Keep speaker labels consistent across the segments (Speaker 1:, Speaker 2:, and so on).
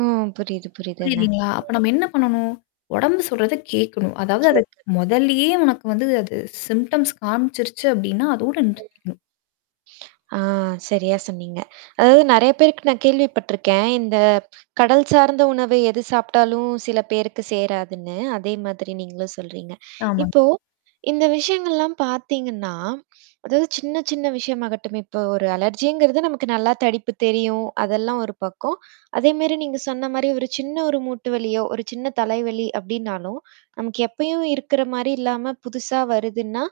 Speaker 1: ஓ புரியிது, புரியிதுங்க.
Speaker 2: புரியிதுங்களா? அப்ப நம்ம என்ன பண்ணணும்? உடம்பு சொல்றத கேட்கணும். அதாவது அத
Speaker 1: [unintelligible]
Speaker 2: முதல்லியே உனக்கு வந்து அது சிம்டம்ஸ் காமிச்சிருச்சு அப்டின்னா, அதோட
Speaker 1: ம்.
Speaker 2: நிறுத்திக்கணும்.
Speaker 1: ஆ சரியா சொன்னீங்க. அதாவது நெறைய பேருக்கு நான் கேள்விப்பட்ருக்கேன். இந்த கடல் சார்ந்த உணவு எது சாப்டாலும் சில பேருக்கு சேராதுன்னு. அதே மாதிரி நீங்களும் சொல்றீங்க.
Speaker 2: ஆமாங்க.
Speaker 1: இப்போ இந்த விஷயங்கள்லாம் பாத்தீங்கன்னா, அதாவது சின்ன சின்ன விஷயமாகட்டும். இப்ப ஒரு அலர்ஜிங்கறது நமக்கு நல்லா தடிப்பு தெரியும், அதெல்லாம் ஒரு பக்கம். அதேமாரி நீங்க சொன்ன மாரி ஒரு சின்ன ஒரு மூட்டு வலியோ ஒரு சின்ன தலைவலி அப்டினாலும், நமக்கு எப்பயும் இருக்கிற மாரி இல்லாம புதுசா வருதுன்னா,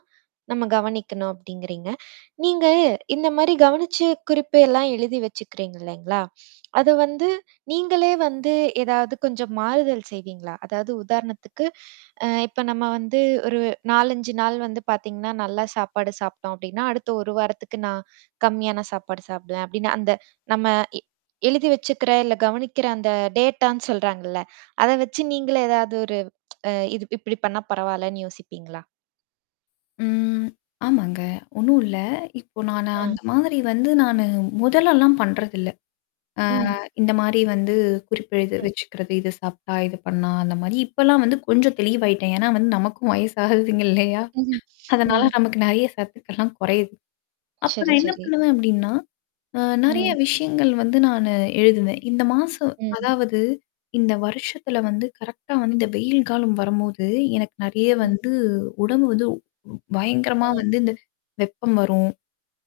Speaker 1: நம்ம கவனிக்கணும் அப்டிங்கறீங்க. நீங்க இந்த மாரி கவனிச்சு குறிப்பெல்லாம் எழுதி வச்சுக்கறீங்க இல்லைங்களா? அத வந்து நீங்களே வந்து ஏதாவது கொஞ்சம் மாறுதல் செய்வீங்களா? அதாவது உதாரணத்துக்கு, அ இப்ப நம்ம வந்து ஒரு 4 5 நாள் வந்து பாத்தீங்கன்னா நல்லா சாப்பாடு சாப்பிட்டோம் அப்டின்னா, அடுத்த 1 வாரத்துக்கு நான் கம்மியான சாப்பாடு சாப்பிடுவேன் அப்டினு, அந்த நம்ம எ எழுதி வச்சுக்கற இல்ல கவனிக்கற அந்த டேட்டான்னு சொல்றாங்கல்ல. அத வச்சு நீங்களே ஏதாவது ஒரு அ இது இப்டி பண்ணா பரவாலன்னு யோசிப்பீங்ளா?
Speaker 2: ம். ஆமாங்க. ஒண்ணும் இல்ல. இப்போ நான
Speaker 1: ஆ.
Speaker 2: அந்த மாதிரி வந்து நானு முதலல்லாம் பண்றதில்ல. அ
Speaker 1: ம்.
Speaker 2: இந்த மாரி வந்து குறிப்பெடுத்து
Speaker 1: ம்.
Speaker 2: வச்சுக்கறது, இது சாப்ட்டா, இது பண்ணா அந்த மாரி இப்பலாம் வந்து கொஞ்சம் தெளிவாயிட்டேன். ஏன்னா வந்து நமக்கும் வயசாகுதுங்கில்லையா?
Speaker 1: ம்ஹ்ம்,
Speaker 2: அதனால
Speaker 1: ம்.
Speaker 2: நமக்கு நெறைய சத்துக்கள்லாம் குறையுது. அப்பு
Speaker 1: சரி,
Speaker 2: நான் என்ன
Speaker 1: சரி.
Speaker 2: பண்ணுவேன் அப்டின்னா? அ நெறைய
Speaker 1: ம்.
Speaker 2: விஷயங்கள் வந்து நானு எழுதுவேன். இந்த மாசம்
Speaker 1: ம்.
Speaker 2: அதாவது இந்த வருஷத்துல வந்து கரெக்ட்டா வந்து இந்த வெயில் காலம் வரும்போது, எனக்கு நெறைய
Speaker 1: ம்.
Speaker 2: வந்து உடம்பு வந்து பயங்கரமா
Speaker 1: ம்.
Speaker 2: வந்து இந்த வெப்பம் வரும்.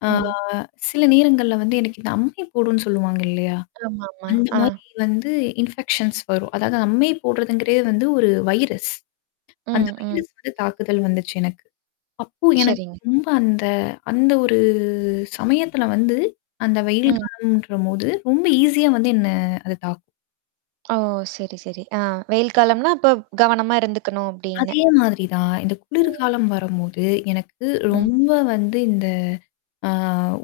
Speaker 2: ஆ
Speaker 1: ம்.
Speaker 2: சில நேரங்கள்ல வந்து எனக்கு இந்த அம்மை போடுன்னு சொல்லுவாங்க இல்லையா?
Speaker 1: ஆமாமா,
Speaker 2: அந்த
Speaker 1: ஆ.
Speaker 2: மாரி வந்து இன்ஃபெக்ஷன்ஸ் வரும். அதாவது அம்மை போடுறதுங்கறதே வந்து ஒரு வைரஸ். அந்த
Speaker 1: ம், ம்.
Speaker 2: வைரஸ் வந்து தாக்குதல் வந்துச்சு எனக்கு. அப்போ எனக்கு
Speaker 1: சரிங்க.
Speaker 2: ரொம்ப அந்த அந்த ஒரு சமயத்துல வந்து அந்த வெயில்
Speaker 1: ம்.
Speaker 2: காலம்ன்றபோது ரொம்ப ஈஸியா வந்து என்ன அது தாக்கும்.
Speaker 1: ஓ! சரி, சரி. அ வெயில் காலம்னா அப்ப கவனமா இருந்துக்கணும் அப்டின்னு.
Speaker 2: அதே மாதிரி தான். இந்த
Speaker 1: ம்.
Speaker 2: குளிர்காலம் வரும்போது, எனக்கு
Speaker 1: ம்.
Speaker 2: ரொம்ப வந்து இந்த ஆ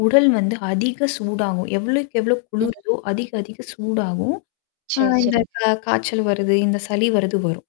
Speaker 2: உடல் வந்து அதிக சூடாகும். எவ்ளோக்கு, எவ்ளோ
Speaker 1: ம்.
Speaker 2: குளுருதோ அதிக அதிக சூடாகும். ஆ
Speaker 1: சரி,
Speaker 2: இந்த
Speaker 1: சரிங்க.
Speaker 2: கா காய்ச்சல் வருது, இந்த சளி வருது வரும்.